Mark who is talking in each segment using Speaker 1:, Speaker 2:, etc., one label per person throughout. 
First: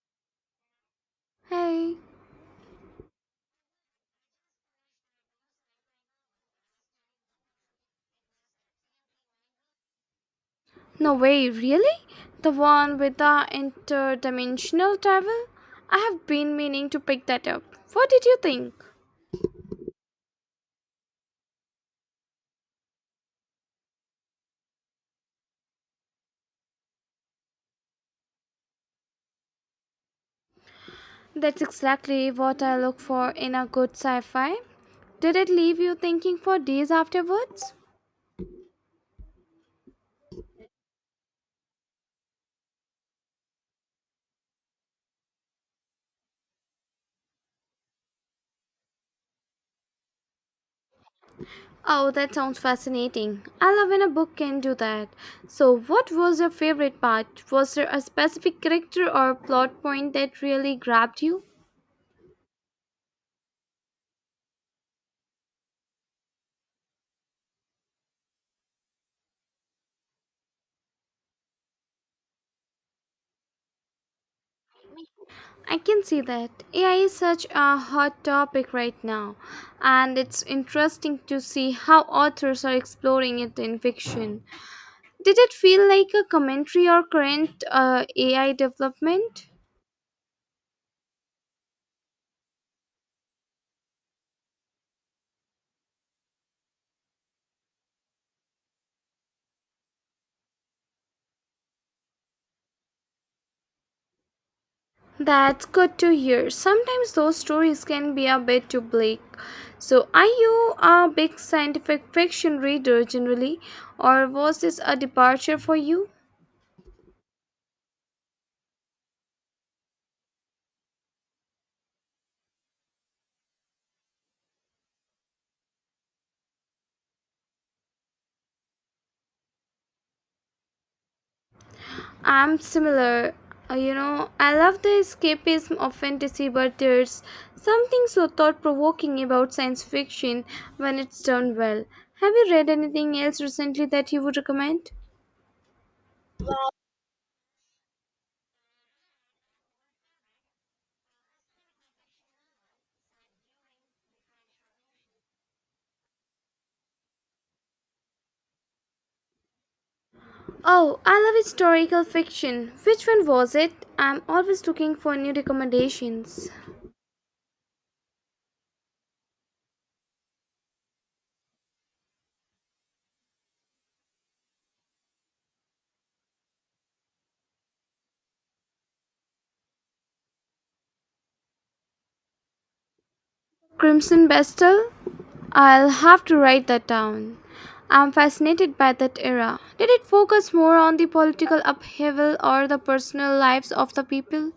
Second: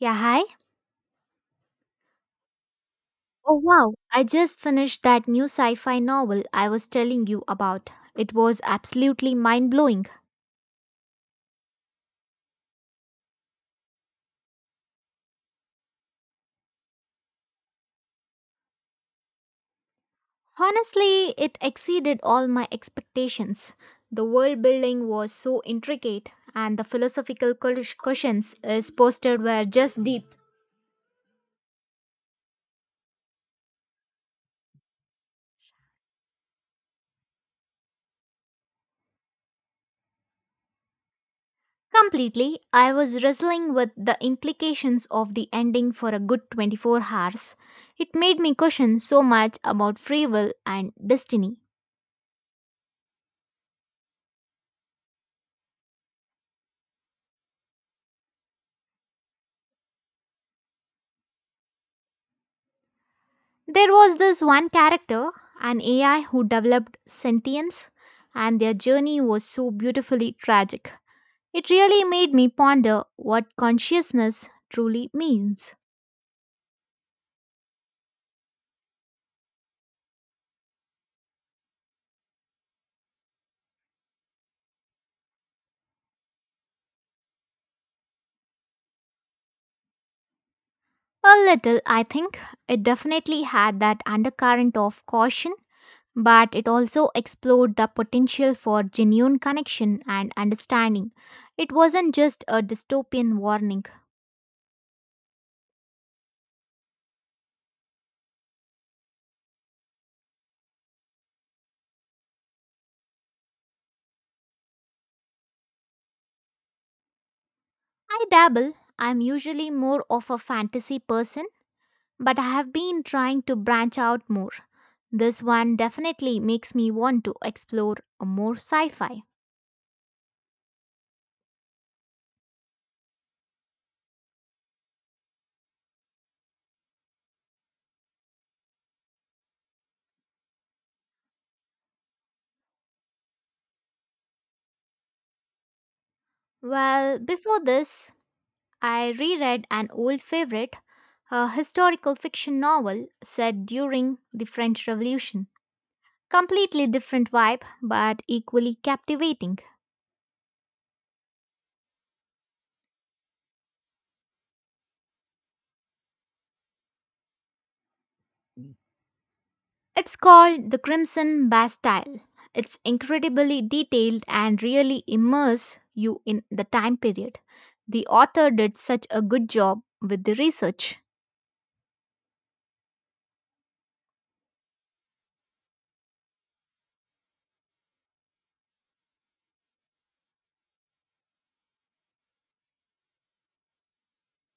Speaker 1: Yeah, hi.
Speaker 2: Hey,
Speaker 1: Oh, wow. I just finished that new sci fi novel I was telling you about. It was absolutely mind blowing.
Speaker 2: no way, really? The one with the interdimensional travel? I have been meaning to pick that up. What did you think?
Speaker 1: Honestly, it exceeded all my expectations. The world building was so intricate, and the philosophical questions is posted were just deep.
Speaker 2: That's exactly what I look for in a good sci fi. Did it leave you thinking for days afterwards?
Speaker 1: Completely, I was wrestling with the implications of the ending for a good 24 hours. It made me question so much about free will and destiny.
Speaker 2: Oh, that sounds fascinating. I love when a book can do that. So, what was your favorite part? Was there a specific character or plot point that really grabbed you?
Speaker 1: There was this one character, an AI who developed sentience, and their journey was so beautifully tragic. It really made me ponder what consciousness truly means.
Speaker 2: I can see that. AI is such a hot topic right now, and it's interesting to see how authors are exploring it in fiction. Did it feel like a commentary or current AI development?
Speaker 1: A little, I think. It definitely had that undercurrent of caution, but it also explored the potential for genuine connection and understanding. It wasn't just a dystopian warning.
Speaker 2: That's good to hear. Sometimes those stories can be a bit too bleak. So, are you a big scientific fiction reader generally, or was this a departure for you?
Speaker 1: I dabble. I'm usually more of a fantasy person, but I have been trying to branch out more. This one definitely makes me want to explore more sci fi.
Speaker 2: I'm similar. You know, I love the escapism of fantasy, but there's something so thought provoking about science fiction when it's done well. Have you read anything else recently that you would recommend?
Speaker 1: Well, before this, I reread an old favorite, a historical fiction novel set during the French Revolution. Completely different vibe, but equally captivating.
Speaker 2: Oh, I love historical fiction. Which one was it? I'm always looking for new recommendations.
Speaker 1: It's called The Crimson Bastille. It's incredibly detailed and really immerses you in the time period. The author did such a good job with the research.
Speaker 2: Crimson Bestel? I'll have to write that down. I'm fascinated by that era. Did it focus more on the political upheaval or the personal lives of the people?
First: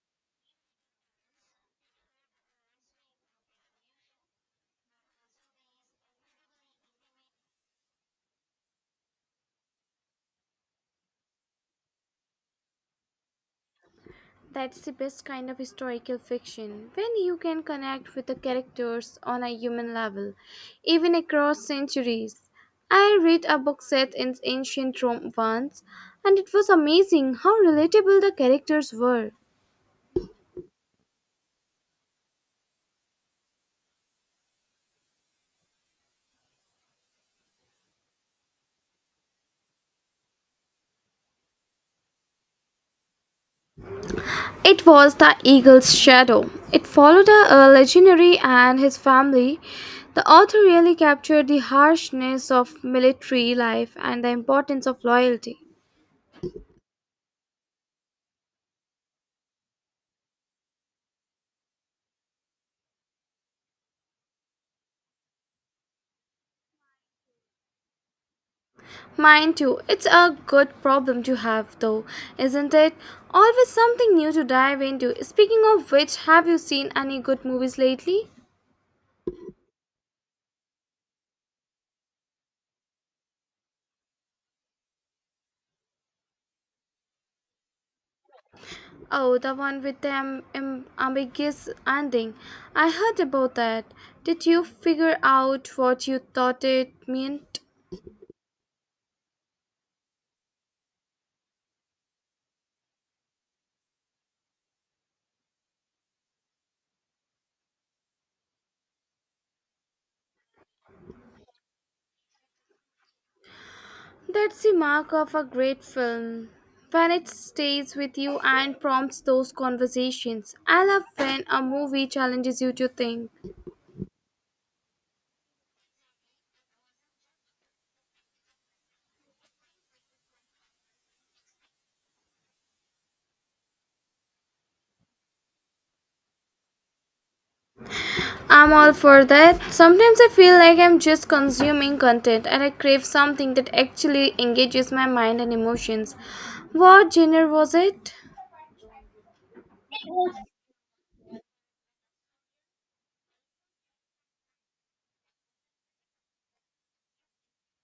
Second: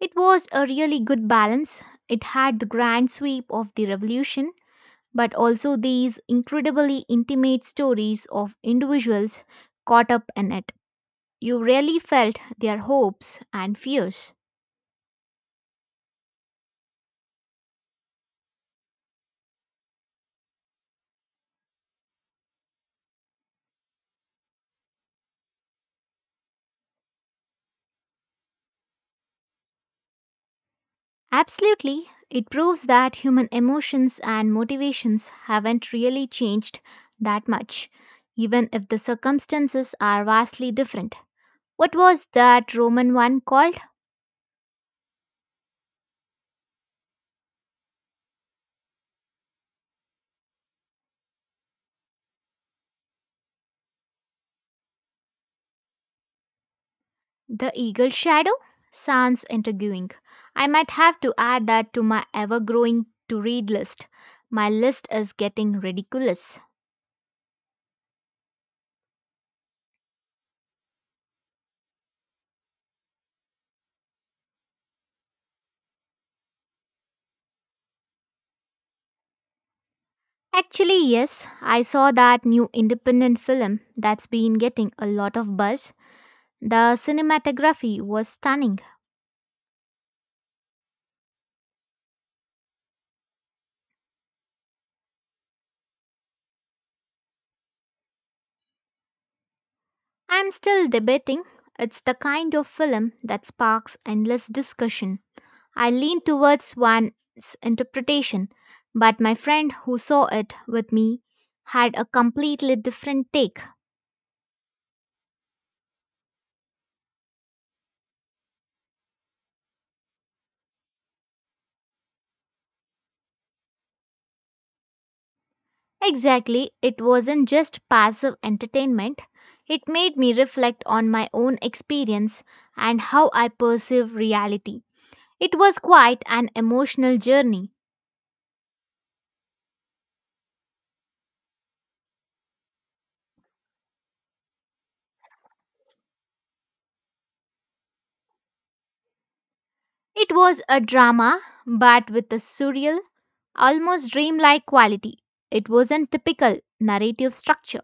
Speaker 1: It was a really good balance. It had the grand sweep of the revolution, but also these incredibly intimate stories of individuals caught up in it. You really felt their hopes and fears.
Speaker 2: That's the best kind of historical fiction, when you can connect with the characters on a human level, even across centuries. I read a book set in ancient Rome once, and it was amazing how relatable the characters were.
Speaker 1: Absolutely. It proves that human emotions and motivations haven't really changed that much, even if the circumstances are vastly different. What was that Roman one called?
Speaker 2: It was the eagle's shadow. It followed a legionary and his family. The author really captured the harshness of military life and the importance of loyalty.
Speaker 1: The Eagle Shadow? Sounds intriguing. I might have to add that to my ever growing to read list. My list is getting ridiculous.
Speaker 2: Mind too, it's a good problem to have though, isn't it? Always something new to dive into. Speaking of which, have you seen any good movies lately?
Speaker 1: Actually, yes, I saw that new independent film that's been getting a lot of buzz. The cinematography was stunning.
Speaker 2: Oh, the one with the ambiguous ending. I heard about that. Did you figure out what you thought it meant?
Speaker 1: I'm still debating. It's the kind of film that sparks endless discussion. I lean towards one's interpretation, but my friend who saw it with me had a completely different take.
Speaker 2: That's the mark of a great film. When it stays with you and prompts those conversations. I love when a movie challenges you to think.
Speaker 1: Exactly, it wasn't just passive entertainment. It made me reflect on my own experience and how I perceive reality. It was quite an emotional journey.
Speaker 2: I'm all for that. Sometimes I feel like I'm just consuming content and I crave something that actually engages my mind and emotions. What genre was it?
Speaker 1: It was a drama, but with a surreal, almost dreamlike quality. It wasn't typical narrative structure.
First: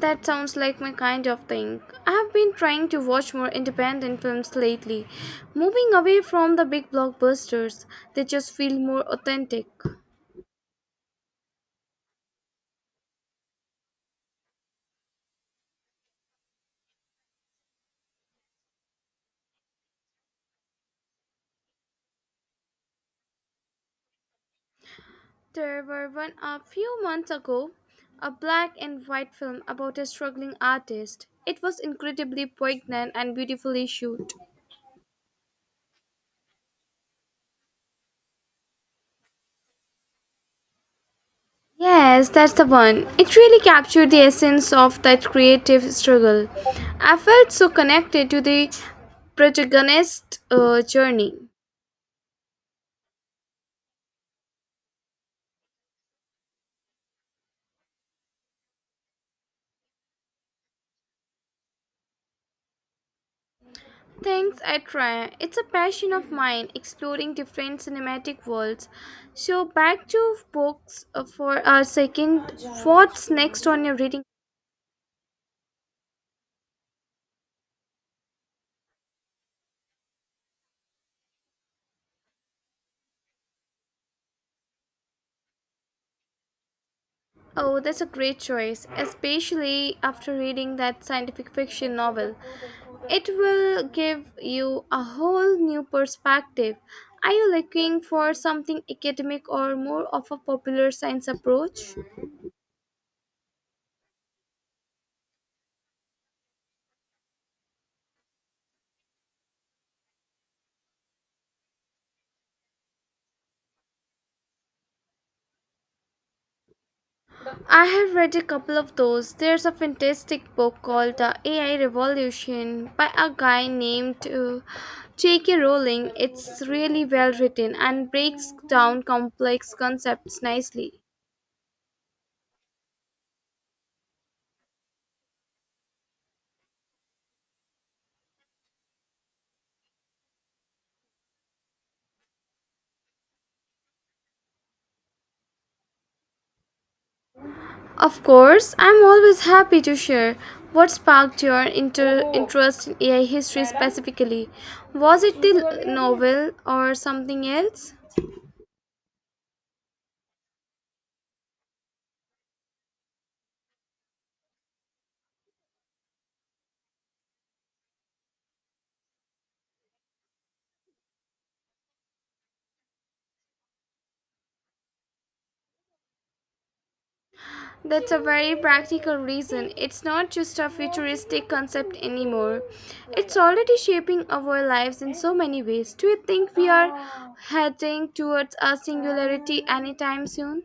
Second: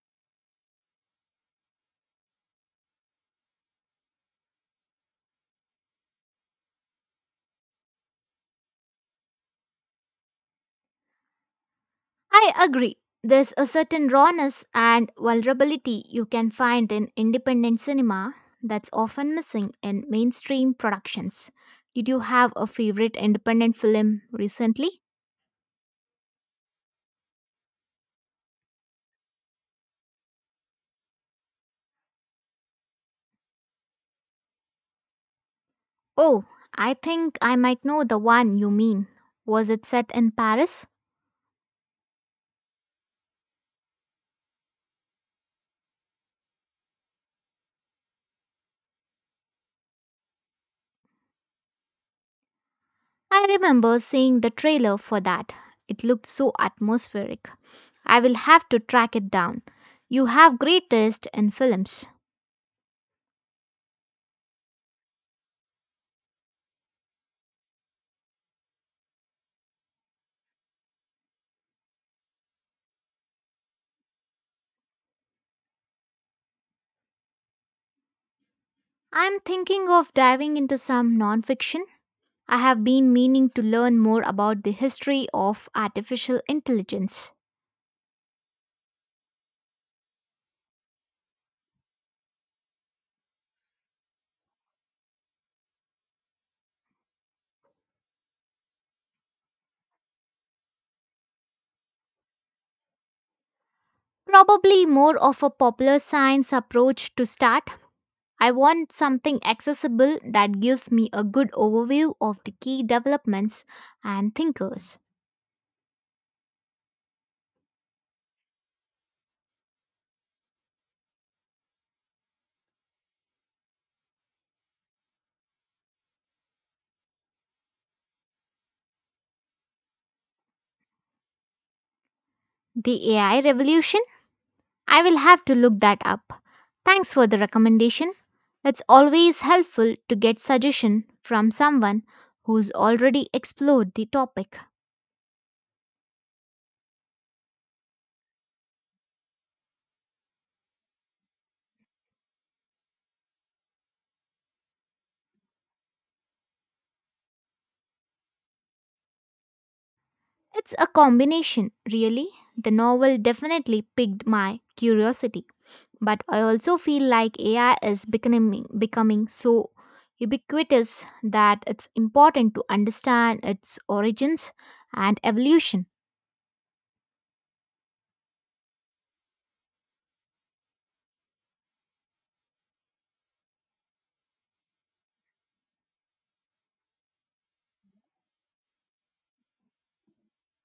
Speaker 2: That sounds like my kind of thing. I have been trying to watch more independent films lately, moving away from the big blockbusters. They just feel more authentic.
Speaker 1: I agree. There's a certain rawness and vulnerability you can find in independent cinema that's often missing in mainstream productions. Did you have a favorite independent film recently?
Speaker 2: There were one a few months ago, a black and white film about a struggling artist. It was incredibly poignant and beautifully shot.
Speaker 1: Oh, I think I might know the one you mean. Was it set in Paris?
Speaker 2: Yes, that's the one. It really captured the essence of that creative struggle. I felt so connected to the protagonist's journey.
Speaker 1: I remember seeing the trailer for that. It looked so atmospheric. I will have to track it down. You have great taste in films.
Speaker 2: Things I try. It's a passion of mine, exploring different cinematic worlds. So back to books for a second. What's next on your reading?
Speaker 1: I'm thinking of diving into some nonfiction. I have been meaning to learn more about the history of artificial intelligence.
Speaker 2: Oh, that's a great choice, especially after reading that scientific fiction novel. It will give you a whole new perspective. Are you looking for something academic or more of a popular science approach?
Speaker 1: Probably more of a popular science approach to start. I want something accessible that gives me a good overview of the key developments and thinkers.
Speaker 2: I have read a couple of those. There's a fantastic book called The AI Revolution by a guy named J.K. Rowling. It's really well written and breaks down complex concepts nicely.
Speaker 1: The AI revolution? I will have to look that up. Thanks for the recommendation. It's always helpful to get suggestion from someone who's already explored the topic.
Speaker 2: Of course, I'm always happy to share what sparked your interest in AI history specifically. Was it the novel or something else?
Speaker 1: It's a combination, really. The novel definitely piqued my curiosity, but I also feel like AI is becoming so ubiquitous that it's important to understand its origins and evolution.
Speaker 2: That's a very practical reason. It's not just a futuristic concept anymore. It's already shaping our lives in so many ways. Do you think we are heading towards a singularity anytime soon?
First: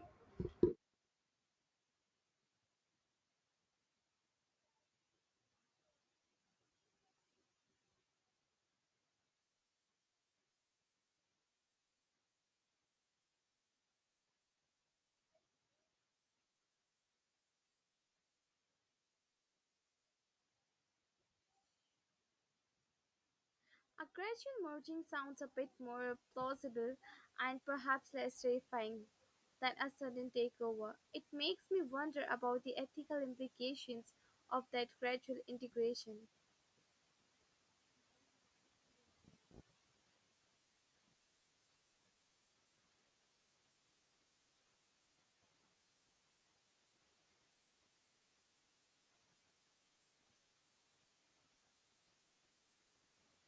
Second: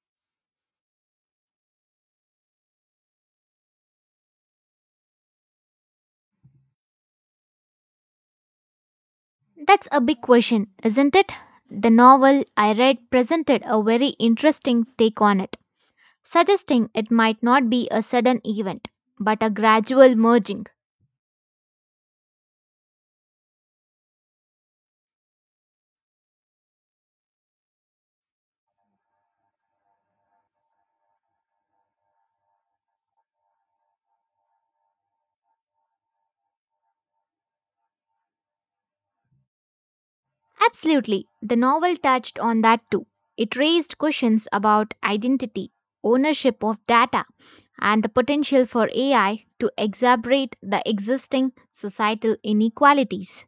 Speaker 1: That's a big question, isn't it? The novel I read presented a very interesting take on it, suggesting it might not be a sudden event, but a gradual merging.
Speaker 2: A gradual merging sounds a bit more plausible and perhaps less terrifying than a sudden takeover. It makes me wonder about the ethical implications of that gradual integration.
Speaker 1: Absolutely, the novel touched on that too. It raised questions about identity, ownership of data, and the potential for AI to exacerbate the existing societal inequalities.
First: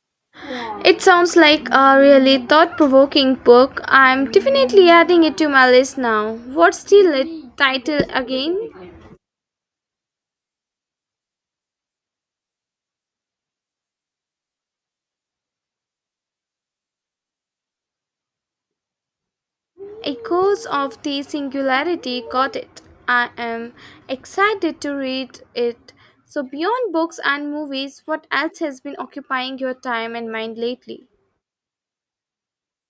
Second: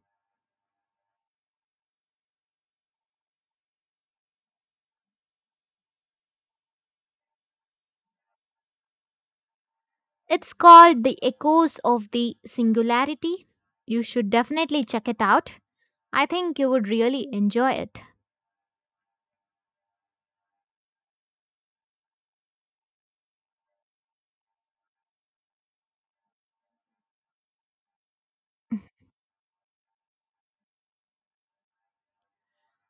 Speaker 2: It sounds like a really thought provoking book. I'm definitely adding it to my list now. What's the title again?
Speaker 1: It's called The Echoes of the Singularity. You should definitely check it out. I think you would really enjoy it.
Speaker 2: Echoes of the Singularity, got it. I am excited to read it. So, beyond books and movies, what else has been occupying your time and mind lately?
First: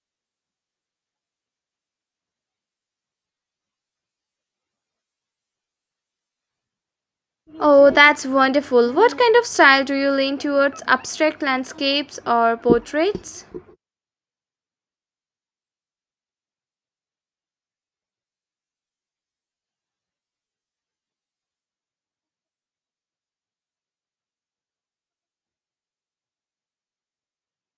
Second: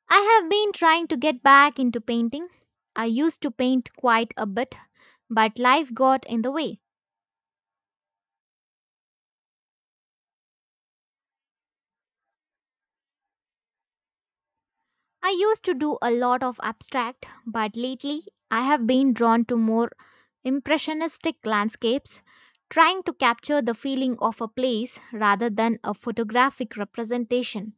Speaker 1: I have been trying to get back into painting. I used to paint quite a bit, but life got in the way.
Speaker 2: Oh, that's wonderful. What kind of style do you lean towards? Abstract landscapes or portraits?
Speaker 1: I used to do a lot of abstract, but lately I have been drawn to more impressionistic landscapes, trying to capture the feeling of a place rather than a photographic representation.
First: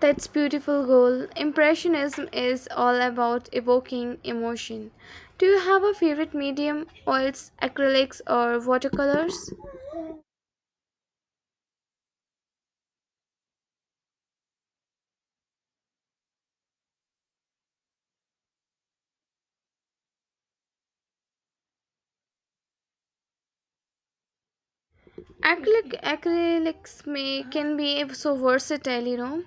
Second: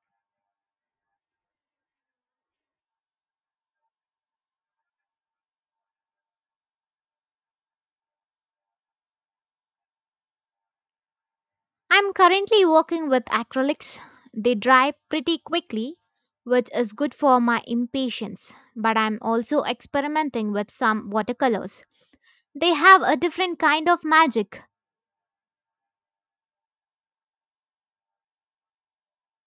Speaker 2: That's beautiful goal. Impressionism is all about evoking emotion. Do you have a favorite medium, oils, acrylics or watercolors?
Speaker 1: I'm currently working with acrylics. They dry pretty quickly, which is good for my impatience, but I'm also experimenting with some watercolors. They have a different kind of magic.
Speaker 2: Acrylics may can be so versatile, you know.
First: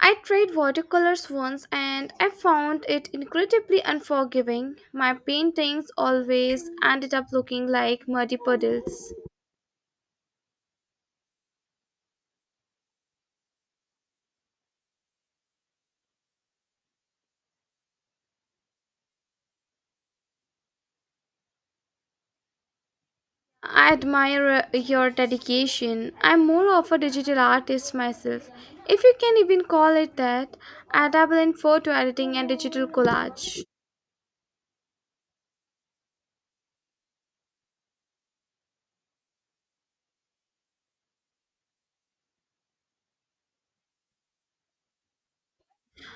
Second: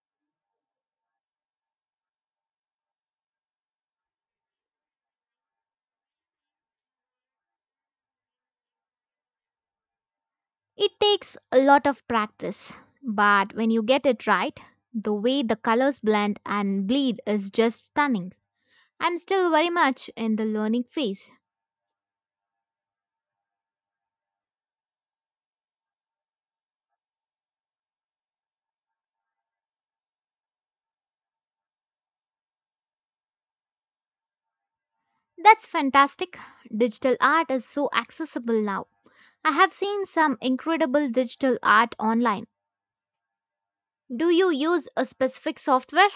Speaker 2: I tried watercolors once and I found it incredibly unforgiving. My paintings always ended up looking like muddy puddles.
Speaker 1: It takes a lot of practice, but when you get it right, the way the colors blend and bleed is just stunning. I'm still very much in the learning phase.
Speaker 2: I admire your dedication. I'm more of a digital artist myself, if you can even call it that. I dabble in photo editing and digital collage.
Speaker 1: That's fantastic. Digital art is so accessible now. I have seen some incredible digital art online. Do you use a specific software?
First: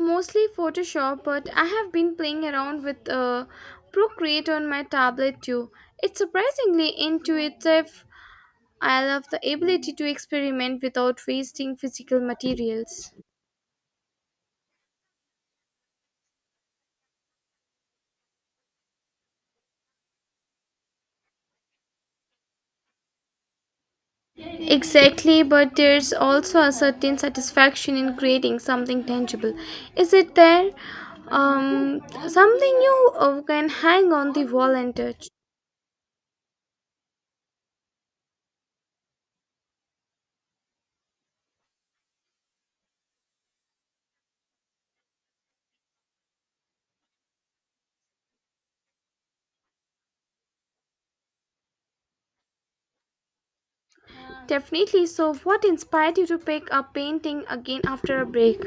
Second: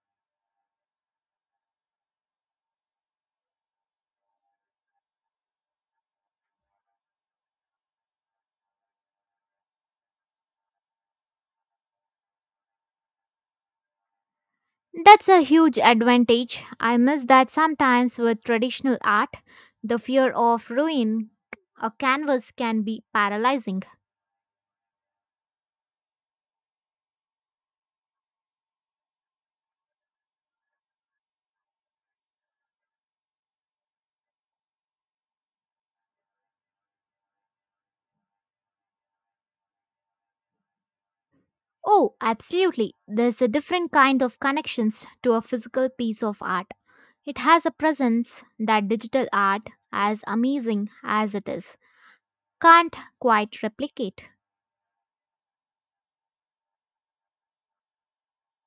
Speaker 2: Mostly Photoshop, but I have been playing around with Procreate on my tablet too. It's surprisingly intuitive. I love the ability to experiment without wasting physical materials.
Speaker 1: That's a huge advantage. I miss that sometimes with traditional art. The fear of ruin a canvas can be paralyzing.
Speaker 2: Exactly, but there's also a certain satisfaction in creating something tangible. Is it there? Um, something you can hang on the wall and touch.
Speaker 1: Oh, absolutely. There's a different kind of connections to a physical piece of art. It has a presence that digital art, as amazing as it is, can't quite replicate.
Speaker 2: Definitely. So, what inspired you to pick up painting again after a break?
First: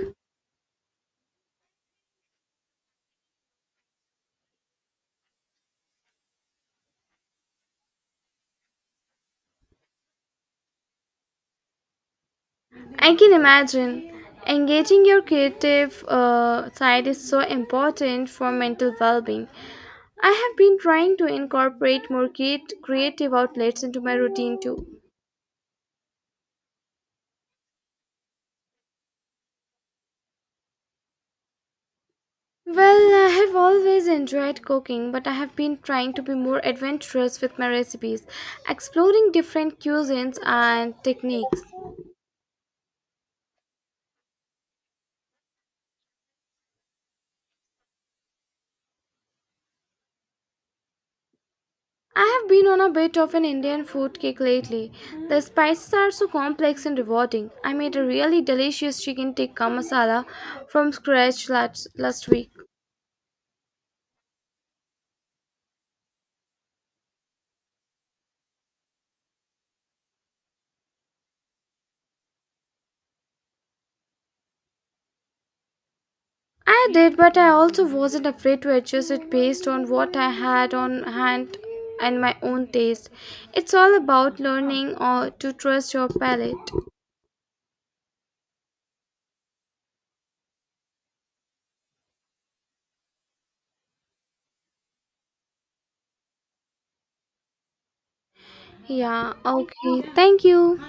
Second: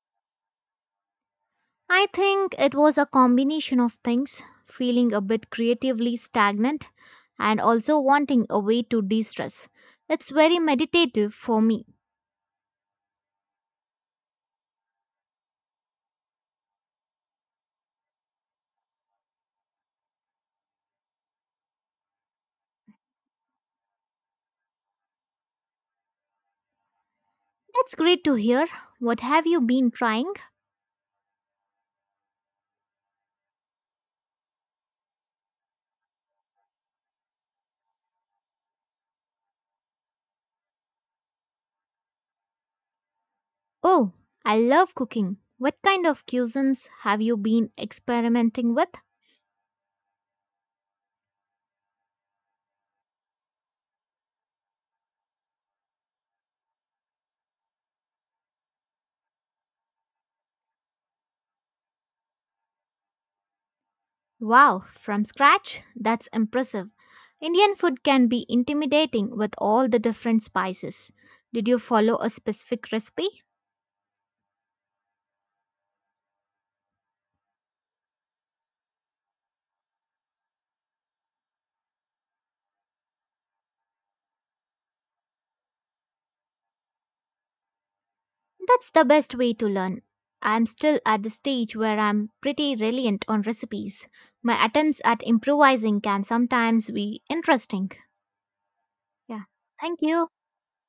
Speaker 1: I think it was a combination of things feeling a bit creatively stagnant and also wanting a way to de stress. It's very meditative for me.
Speaker 2: I can imagine. Engaging your creative side is so important for mental well being. I have been trying to incorporate more creative outlets into my routine too.
Speaker 1: That's great to hear. What have you been trying?
Speaker 2: Well, I have always enjoyed cooking, but I have been trying to be more adventurous with my recipes, exploring different cuisines and techniques.
Speaker 1: Oh, I love cooking. What kind of cuisines have you been experimenting with?
Speaker 2: I have been on a bit of an Indian food kick lately. The spices are so complex and rewarding. I made a really delicious chicken tikka masala from scratch last week.
Speaker 1: Wow, from scratch? That's impressive. Indian food can be intimidating with all the different spices. Did you follow a specific recipe?
Speaker 2: I did, but I also wasn't afraid to adjust it based on what I had on hand and my own taste. It's all about learning or to trust your palate.
Speaker 1: That's the best way to learn. I'm still at the stage where I'm pretty reliant on recipes. My attempts at improvising can sometimes be interesting.
Speaker 2: Yeah,
Speaker 1: Yeah. Thank
Speaker 2: okay.
Speaker 1: you.
Speaker 2: Thank you.